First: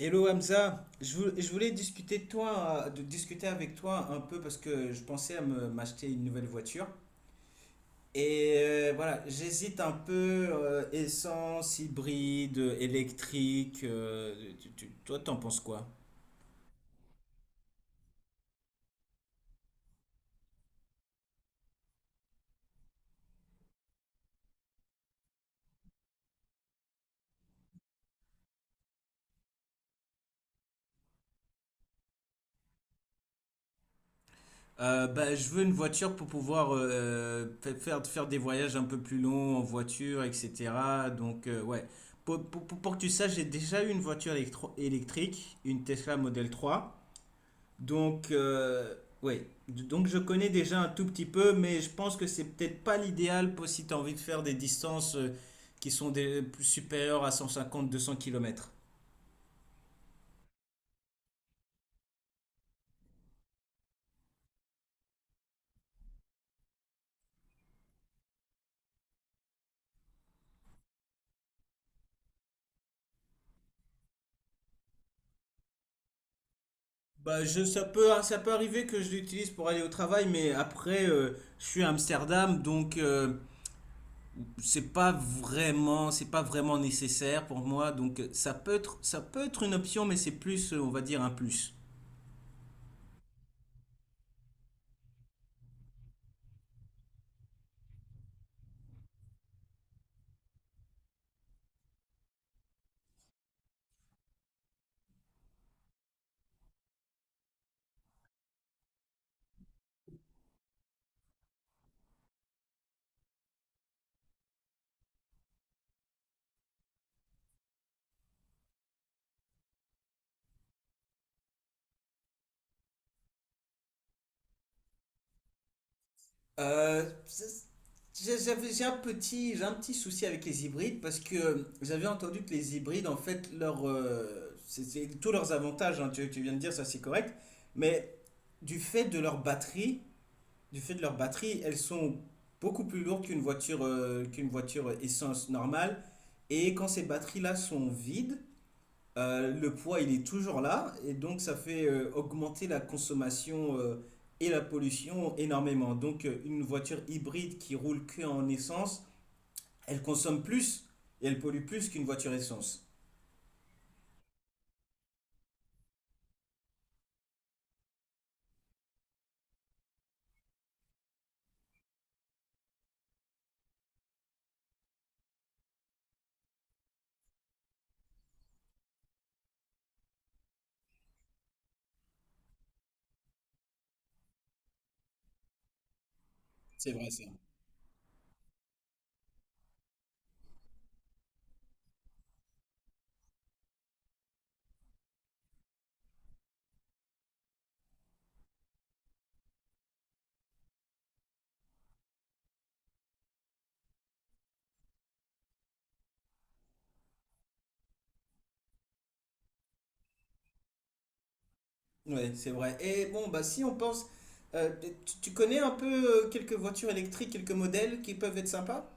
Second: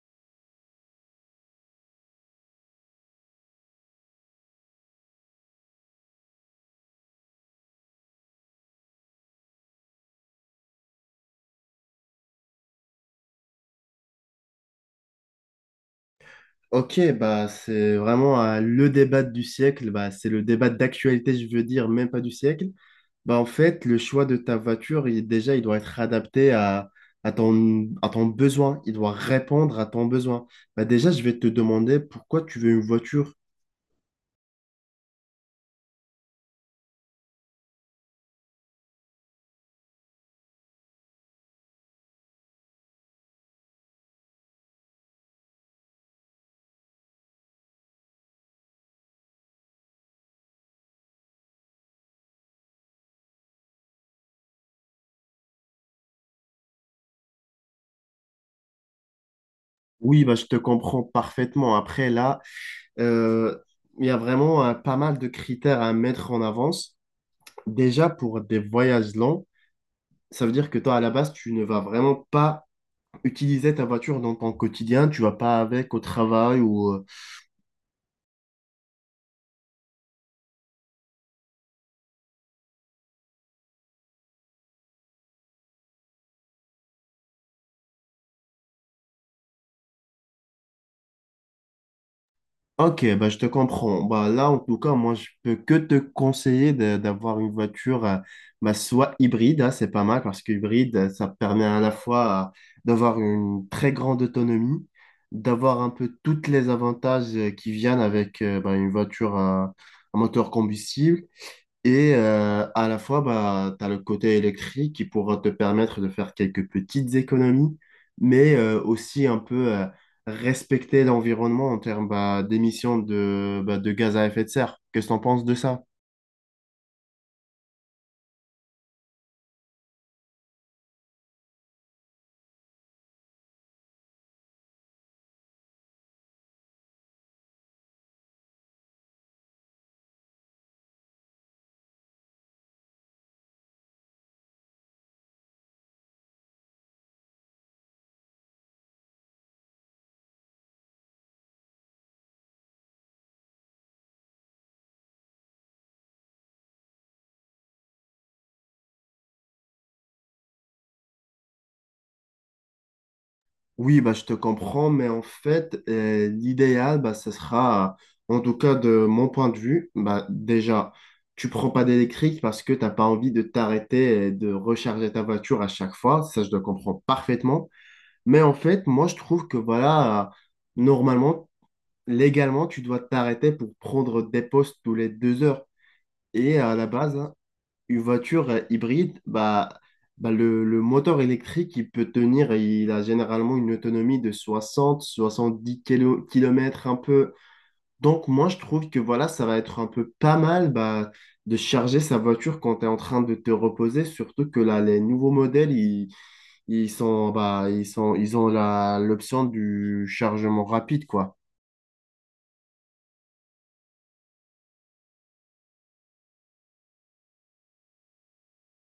Hello Hamza, je voulais discuter de toi, de discuter avec toi un peu parce que je pensais à me m'acheter une nouvelle voiture. Et voilà, j'hésite un peu essence, hybride, électrique. Toi, t'en penses quoi? Ok, bah c'est vraiment le débat du siècle. Bah, c'est le débat d'actualité, je veux dire, même pas du siècle. Bah en fait, le choix de ta voiture, déjà, il doit être adapté à, à ton besoin, il doit répondre à ton besoin. Bah déjà, je vais te demander pourquoi tu veux une voiture. Bah, je veux une voiture pour pouvoir faire des voyages un peu plus longs en voiture, etc. Donc, ouais. Pour que tu saches, j'ai déjà eu une voiture électrique, une Tesla Model 3. Donc, oui. Donc, je connais déjà un tout petit peu, mais je pense que c'est peut-être pas l'idéal pour si tu as envie de faire des distances qui sont plus supérieures à 150-200 kilomètres. Oui, bah je te comprends parfaitement. Après, là, euh, il y a vraiment pas mal de critères à mettre en avance. Déjà, pour des voyages longs, ça veut dire que toi, à la base, tu ne vas vraiment pas utiliser ta voiture dans ton quotidien, tu vas pas avec au travail ou... Bah, ça peut arriver que je l'utilise pour aller au travail, mais après, je suis à Amsterdam, donc c'est pas vraiment nécessaire pour moi. Donc, ça peut être une option, mais c'est plus, on va dire, un plus. Ok, bah, je te comprends. Bah, là, en tout cas, moi, je peux que te d'avoir une voiture bah, soit hybride, hein, c'est pas mal parce que hybride, ça permet à la fois d'avoir une très grande autonomie, d'avoir un peu tous les avantages qui viennent avec bah, une voiture à moteur combustible. Et à la fois, bah, tu as le côté électrique qui pourra te permettre de faire quelques petites économies, mais aussi un peu respecter l'environnement en termes bah, bah, de gaz à effet de serre. Qu'est-ce que tu en penses de ça? Euh, c'est- j'ai un petit souci avec les hybrides parce que j'avais entendu que les hybrides, en fait, c'est tous leurs avantages, hein, tu viens de dire ça, c'est correct, mais du fait de leur batterie, elles sont beaucoup plus lourdes qu'une voiture essence normale. Et quand ces batteries-là sont vides, le poids, il est toujours là, et donc ça fait augmenter la consommation et la pollution énormément. Donc une voiture hybride qui roule que en essence, elle consomme plus et elle pollue plus qu'une voiture essence. Oui, bah, je te comprends, mais en fait, l'idéal, bah, ce sera, en tout cas de mon point de vue, bah, déjà, tu prends pas d'électrique parce que t'as pas envie de t'arrêter et de recharger ta voiture à chaque fois. Ça, je le comprends parfaitement. Mais en fait, moi, je trouve que voilà, normalement, légalement, tu dois t'arrêter pour prendre des postes tous les deux heures. Et à la C'est vrai, base, ça. hein, une voiture hybride, bah, le moteur électrique, il peut tenir, il a généralement une autonomie de 60, 70 kilomètres un peu. Donc, moi, je trouve que voilà, ça va être un peu pas mal bah, de charger sa voiture quand tu es en train de te reposer, surtout que là, les nouveaux modèles, ils sont, ils ont l'option du chargement rapide, quoi. Ouais, c'est vrai. Et bon, bah si on pense, euh, tu connais un peu quelques voitures électriques, quelques modèles qui peuvent être sympas?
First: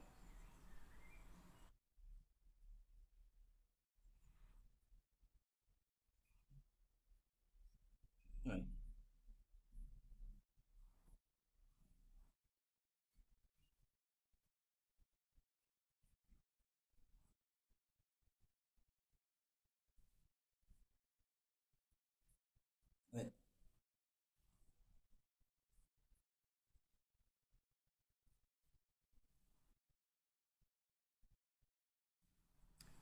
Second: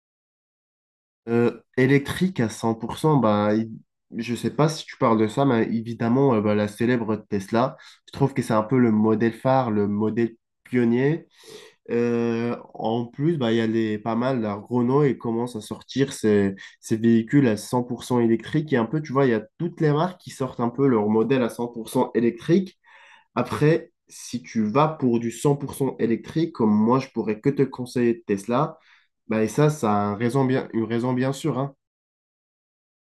Électrique à 100%, je sais pas si tu parles de ça, mais évidemment, bah, la célèbre Tesla, je trouve que c'est un Ouais. peu le modèle phare, le modèle pionnier. En plus, bah, il y a pas mal, la Renault, et commence à sortir ces véhicules à 100% électriques. Et un peu, tu vois, il y a toutes les marques qui sortent un peu leur modèle à 100% électrique. Ouais. Après, si tu vas pour du 100% électrique, comme moi, je pourrais que te conseiller de Tesla, bah, et ça a un raison bien, une raison bien sûre, hein.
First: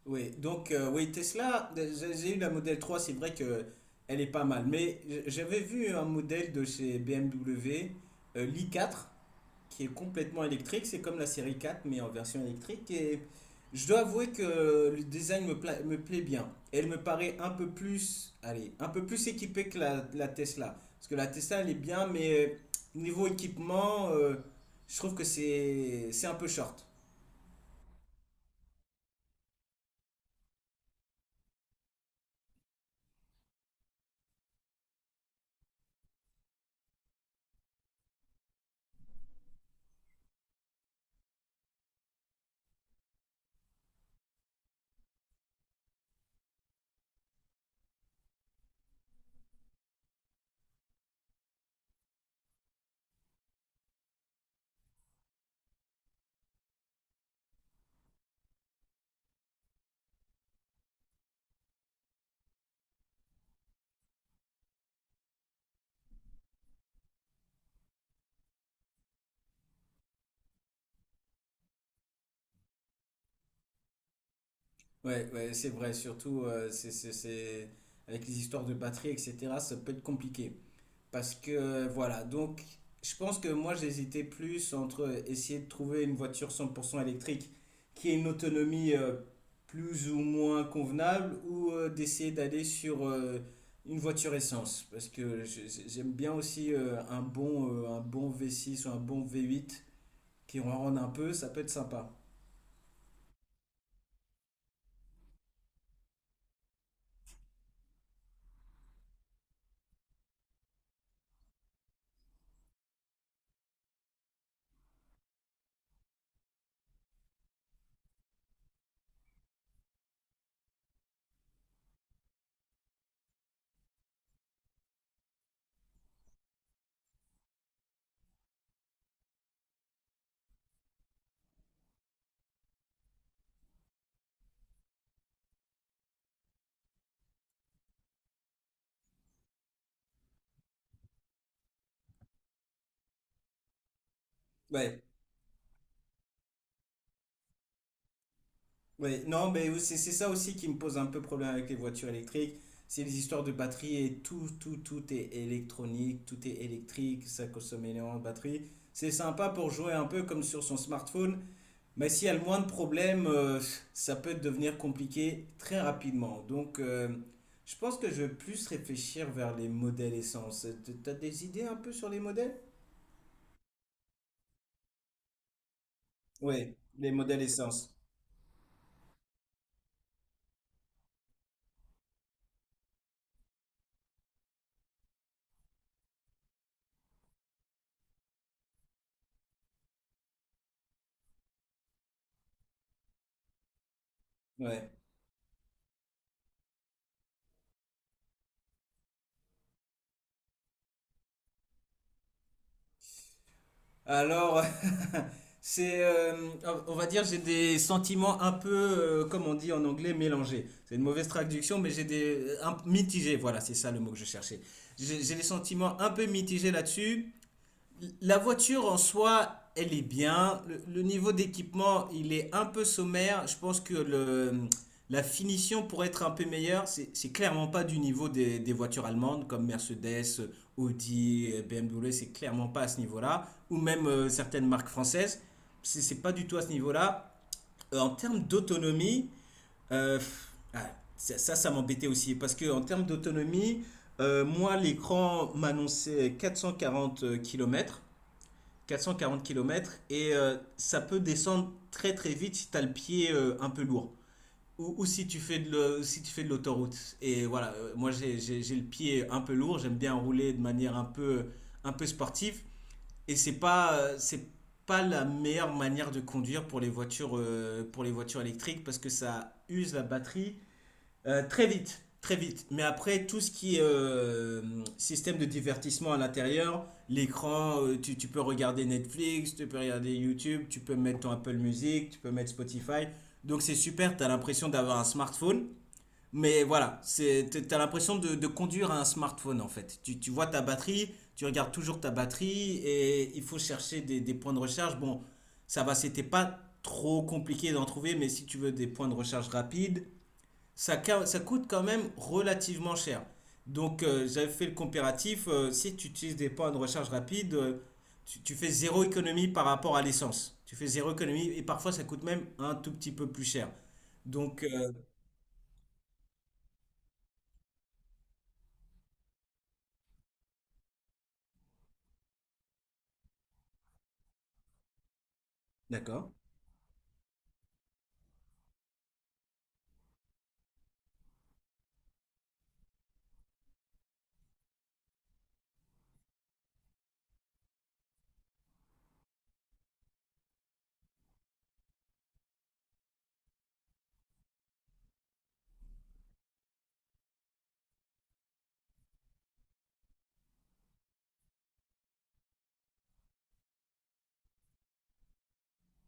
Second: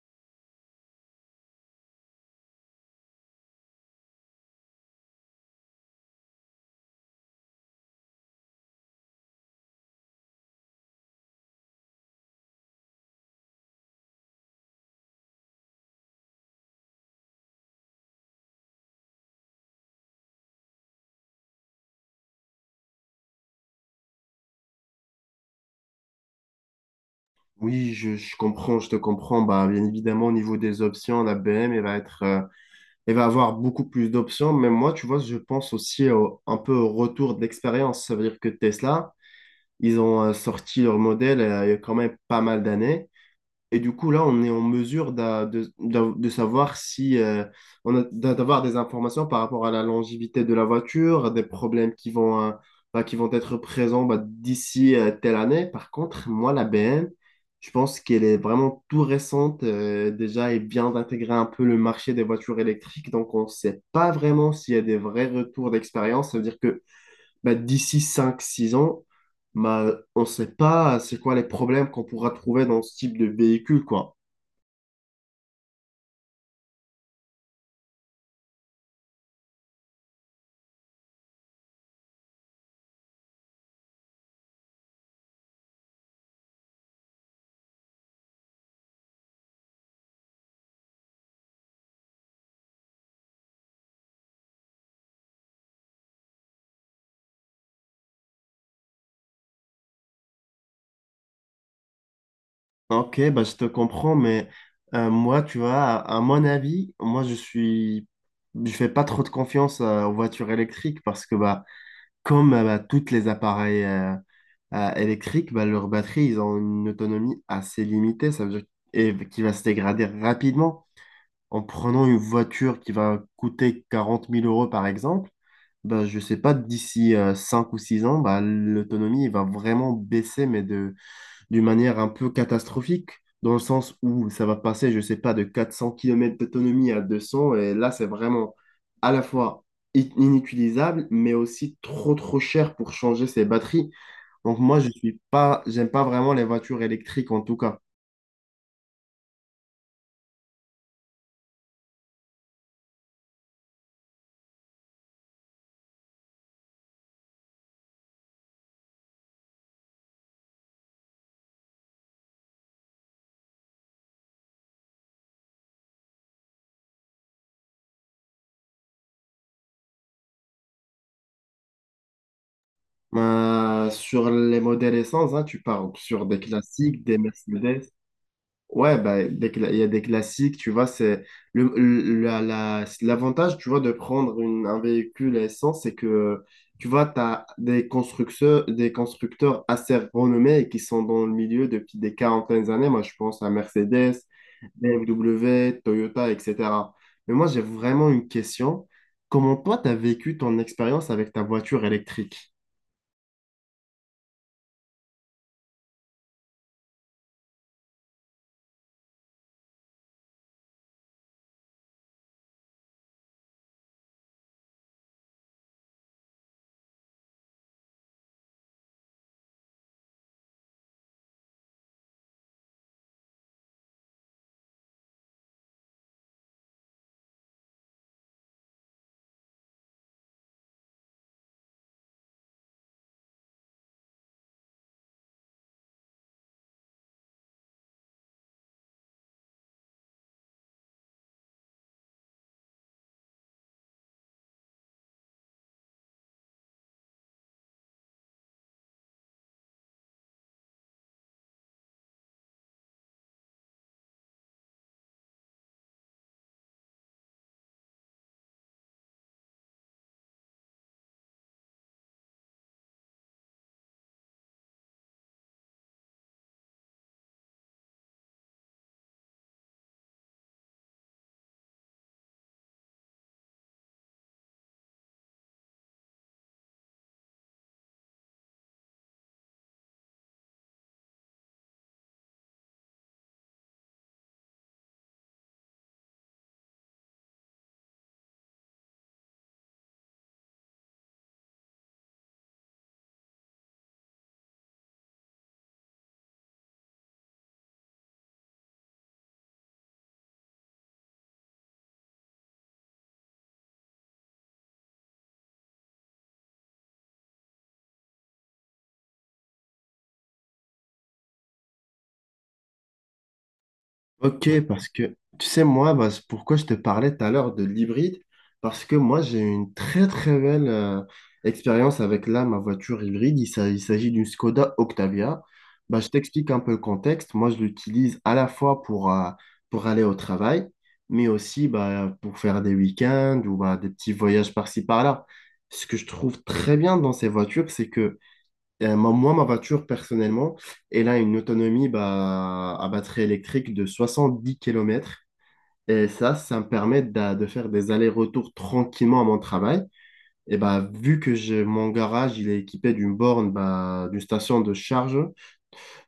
Oui, donc oui, Tesla, j'ai eu la modèle 3, c'est vrai que elle est pas mal, mais j'avais vu un modèle de chez BMW, l'i4, qui est complètement électrique, c'est comme la Série 4 mais en version électrique, et je dois avouer que le design me plaît bien. Elle me paraît un peu plus, allez, un peu plus équipée que la Tesla, parce que la Tesla, elle est bien, mais niveau équipement, je trouve que c'est un peu short. Oui, je comprends, je te comprends. Bah, bien évidemment, au niveau des options, la BM, elle va être, elle va avoir beaucoup plus d'options. Mais moi, tu vois, je pense aussi un peu au retour de l'expérience. Ça veut dire que Tesla, ils ont sorti leur modèle il y a quand même pas mal d'années. Et du coup, là, on est en mesure de savoir si on a d'avoir des informations par rapport à la longévité de la voiture, des problèmes qui vont, bah, qui vont être présents bah, d'ici telle année. Par contre, moi, la BM, je pense qu'elle est vraiment tout récente déjà et vient d'intégrer un peu le marché des voitures électriques. Donc, on ne sait pas vraiment s'il y a des vrais retours d'expérience. Ça veut dire bah, d'ici cinq six ans, bah, on ne sait pas c'est quoi les problèmes qu'on pourra trouver dans ce type de véhicule, quoi. Ouais, ouais, c'est vrai, surtout avec les histoires de batterie, etc., ça peut être compliqué. Parce que voilà, donc je pense que moi j'hésitais plus entre essayer de trouver une voiture 100% électrique qui ait une autonomie plus ou moins convenable ou d'essayer d'aller sur une voiture essence. Parce que j'aime bien aussi un bon V6 ou un bon V8 qui en rende un peu, ça peut être sympa. Ok, bah, je te comprends, mais moi, tu vois, à mon avis, moi, je suis... Je fais pas trop de confiance aux voitures électriques parce que bah, comme bah, toutes les appareils électriques, bah, leurs batteries, ils ont une autonomie assez limitée, ça veut dire et qui va se dégrader rapidement. En prenant une voiture qui va coûter 40 000 euros, par exemple, bah, je sais pas, d'ici 5 ou 6 ans, bah, l'autonomie va vraiment baisser, mais d'une manière un peu catastrophique, dans le sens où ça va passer, je sais pas, de 400 kilomètres d'autonomie à 200 et là, c'est vraiment à la fois inutilisable, mais aussi trop cher pour changer ses batteries. Donc moi, je Ouais. suis pas, j'aime pas vraiment les voitures électriques, en tout cas. Ouais, non, mais c'est ça aussi qui me pose un peu problème avec les voitures électriques. C'est les histoires de batterie et tout est électronique, tout est électrique, ça consomme énormément de batterie. C'est sympa pour jouer un peu comme sur son smartphone, mais s'il y a le moins de problèmes, ça peut devenir compliqué très rapidement. Donc, je pense que je vais plus réfléchir vers les modèles essence. T'as des idées un peu sur les modèles? Ben, sur les modèles essence, hein, tu parles sur des Oui, classiques, les des modèles Mercedes. essence. Ouais, ben, il y a des classiques, tu vois, c'est l'avantage, tu vois, de prendre un véhicule à essence, c'est que, tu vois, tu as des constructeurs assez renommés et qui sont dans le milieu depuis des quarantaines d'années. Moi, je pense à Mercedes, Ouais. BMW, Toyota, etc. Mais moi, j'ai vraiment une question. Comment toi, tu as vécu ton expérience avec ta voiture électrique? Alors, c'est, euh, on va dire, j'ai des sentiments un peu, comme on dit en anglais, mélangés. C'est une mauvaise traduction, mais j'ai des mitigés. Voilà, c'est ça le mot que je cherchais. J'ai des sentiments un peu mitigés là-dessus. La voiture en soi, elle est bien. Le niveau d'équipement, il est un peu sommaire. Je pense que la finition pourrait être un peu meilleure. C'est clairement pas du niveau des voitures allemandes comme Mercedes, Audi, BMW. C'est clairement pas à ce niveau-là. Ou même certaines marques françaises. C'est pas du tout à ce niveau-là. En termes d'autonomie, euh, pff, ah, ça m'embêtait aussi. Parce que en termes d'autonomie, moi, l'écran m'annonçait 440 kilomètres. 440 kilomètres et ça peut descendre très très vite si tu as le pied un peu lourd ou, si tu fais de le- si tu fais de l'autoroute. Et voilà, moi j'ai le pied un peu lourd. J'aime bien rouler de manière un peu sportive, et c'est pas la meilleure manière de conduire pour les voitures électriques parce que ça use la batterie très vite, très vite. Mais après, tout ce qui est système de divertissement à l'intérieur, l'écran, tu peux regarder Netflix, tu peux regarder YouTube, tu peux mettre ton Apple Music, tu peux mettre Spotify. Donc c'est super, tu as l'impression d'avoir un smartphone. Mais voilà, t'as l'impression de conduire un smartphone en fait. Tu vois ta batterie, tu regardes toujours ta batterie et il faut chercher des points de recharge. Bon, ça va, c'était pas trop compliqué d'en trouver, mais si tu veux des points de recharge rapides, ça, ça coûte quand même relativement cher. Donc, j'avais fait le comparatif. Si tu utilises des points de recharge rapide, tu fais zéro économie par rapport à l'essence. Tu fais zéro économie et parfois ça coûte même un tout petit peu plus cher. Ok, Donc, parce euh, que tu sais, moi, bah, c'est pourquoi je te parlais tout à l'heure de l'hybride, parce que moi, j'ai eu une très très belle expérience avec là, ma voiture hybride. Il s'agit d'une Skoda Octavia. Bah, je D'accord. t'explique un peu le contexte. Moi, je l'utilise à la fois pour aller au travail, mais aussi bah, pour faire des week-ends ou bah, des petits voyages par-ci par-là. Ce que je trouve très bien dans ces voitures, c'est que moi, ma voiture, personnellement, elle a une autonomie bah, à batterie électrique de 70 kilomètres. Et ça me permet faire des allers-retours tranquillement à mon travail. Et bah, vu que mon garage, il est équipé d'une borne, bah, d'une station de charge,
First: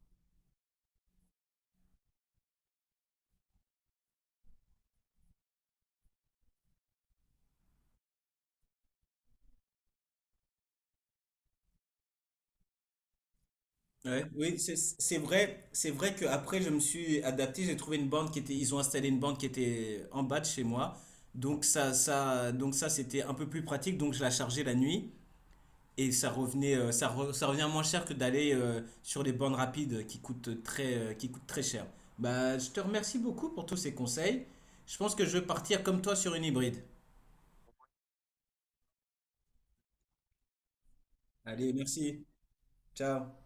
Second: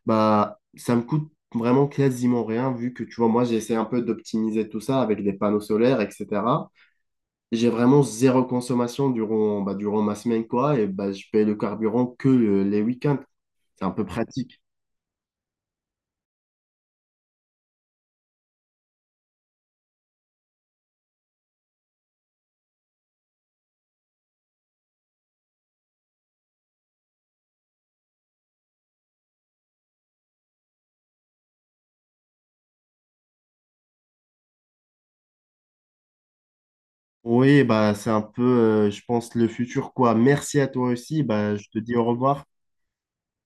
bah, ça me coûte vraiment quasiment rien, vu que, tu vois, moi, j'essaie un peu d'optimiser tout ça avec des panneaux solaires, etc. J'ai vraiment zéro consommation durant, bah, durant ma semaine, quoi. Et bah, je paye le carburant que les week-ends. C'est un peu Ouais, pratique. oui, c'est vrai, que après je me suis adapté, j'ai trouvé une bande qui était, ils ont installé une bande qui était en bas de chez moi, donc ça c'était un peu plus pratique, donc je la chargeais la nuit et ça revenait ça, re- ça revient moins cher que d'aller sur les bornes rapides qui coûtent très cher. Bah, je te remercie beaucoup pour tous ces conseils. Je pense que je vais partir comme toi sur une hybride. Oui, bah, c'est un peu, je pense, le futur, quoi. Merci à toi aussi. Bah, je Allez, te dis au merci. revoir. Ciao.